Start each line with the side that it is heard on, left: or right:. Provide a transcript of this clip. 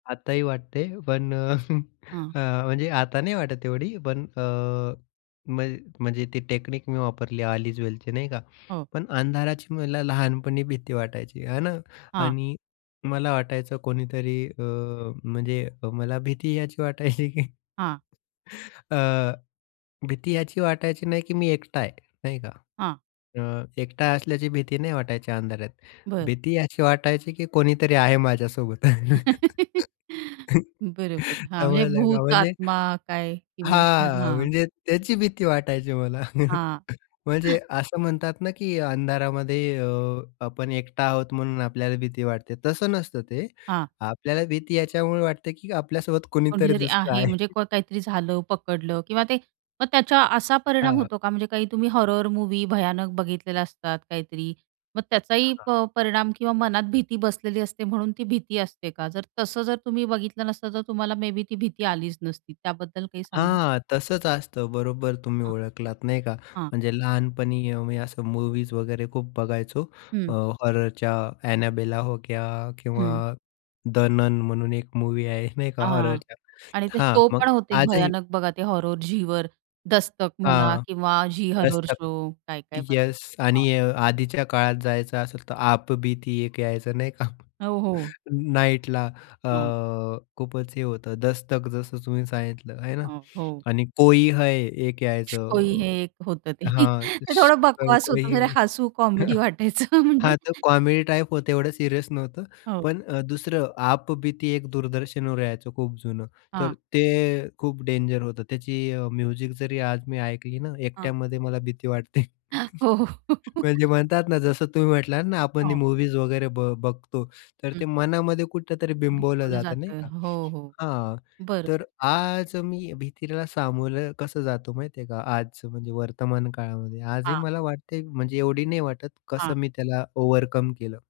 left: आताही वाटते, पण
right: हां.
left: अ, म्हणजे आता नाही वाटत एवढी, पण अ, म्हण म्हणजे ती टेकनिक मी वापरली, ऑल इज वेलची नाही का,
right: हो.
left: पण अंधाराची मला लहानपणी भीती वाटायची, हे ना.
right: हां.
left: आणि मला वाटायचं कोणीतरी अ, म्हणजे मला भीती यायची वाटायची की
right: हां.
left: अ, भीती याची वाटायची नाही, की मी एकटा आहे, नाही का.
right: हां.
left: अ, एकटा असल्याची भीती नाही वाटायची अंधारात.
right: बरं.
left: भीती अशी वाटायची, की कोणीतरी आहे माझ्यासोबत.
right: बरोबर. हां, म्हणजे
left: समजलं का?
right: भूत,
left: म्हणजे
right: आत्मा काय [unintelligible]
left: हां,
right: हां.
left: म्हणजे त्याची भीती वाटायची मला.
right: हां.
left: म्हणजे असं म्हणतात ना, की अंधारामध्ये अ, आपण एकटा आहोत म्हणून आपल्याला भीती वाटते, तसं नसतं ते.
right: हां.
left: आपल्याला भीती याच्यामुळे वाटते, की आपल्यासोबत कुणीतरी
right: कोणीतरी
left: दुसरं
right: आहे,
left: आहे.
right: म्हणजे काहीतरी झालं पकडलं किंवा ते मग त्याचा असा परिणाम
left: हां.
right: होतो का? म्हणजे काही तुम्ही हॉरर मूव्ही भयानक बघितलेलं असतात. काहीतरी, मग त्याचाही अ,
left: हां.
right: प परिणाम किंवा मनात भीती बसलेली असते. म्हणून ती भीती असते का? जर तसं जर तुम्ही बघितलं नसतं तर तुम्हाला मेबी ती भीती आलीच नसती त्याबद्दल काही सांगाल?
left: हां, तसंच असतं, बरोबर तुम्ही
right: हां.
left: ओळखलात, नाही का.
right: हां.
left: म्हणजे लहानपणी अ, मी असं मूव्हीज वगैरे खूप बघायचो,
right: हं.
left: अ, हॉररच्या एनाबेला होक्या किंवा
right: हं.
left: द नन म्हणून एक मूव्ही आहे, नाही का,
right: हां.
left: हॉररच्या
right: आणि ते
left: हां,
right: शो
left: मग
right: पण होते
left: आजही
right: भयानक बघा ते हॉरर झीवर दस्तक म्हणा
left: हां.
right: किंवा झी हॉरर
left: दस्तक.
right: शो काय, काय
left: येस.
right: हां.
left: आणि आधीच्या काळात जायचं असेल तर, आप बीती एक यायचं नाही का?
right: हो, हो.
left: नाईटला अ,
right: हो.
left: खूपच हे होतं, दस्तक जसं तुम्ही सांगितलं हे
right: अ,
left: ना.
right: हो.
left: आणि कोई है, एक
right: श कोई है,
left: यायचं
right: हे एक होतं ते.
left: हां.
right: ते
left: श,
right: थोडं बकवास
left: कोई
right: होतं. म्हणजे
left: है.
right: हसू कॉमेडी वाटायचं म्हणजे
left: हां, तर कॉमेडी टाइप होतं एवढं सीरियस नव्हतं,
right: हो.
left: पण अ, दुसरं आप बीती एक दूरदर्शनवर यायचं खूप जुनं.
right: हां.
left: तर ते खूप डेंजर होतं, त्याची अ, म्युझिक जरी आज मी ऐकली ना,
right: हां.
left: एकट्यामध्ये मला भीती वाटते.
right: हो, हो.
left: म्हणजे म्हणतात ना जसं तुम्ही म्हटलात ना, आपण हे
right: हो.
left: मूव्हीज वगैरे बघ बघतो, तर
right: हं.
left: ते मनामध्ये कुठेतरी बिंबवलं
right: बिंबवलं
left: जातं, नाही
right: जातं.
left: का.
right: हो, हो.
left: हां, तर
right: बरोबर.
left: आज मी भीतीला सामोर कसं जातो माहिती आहे का, आजचं म्हणजे वर्तमान काळामध्ये, आजही
right: हां.
left: मला वाटते, म्हणजे एवढी नाही वाटत
right: हां.
left: कसं मी त्याला ओव्हरकम केलं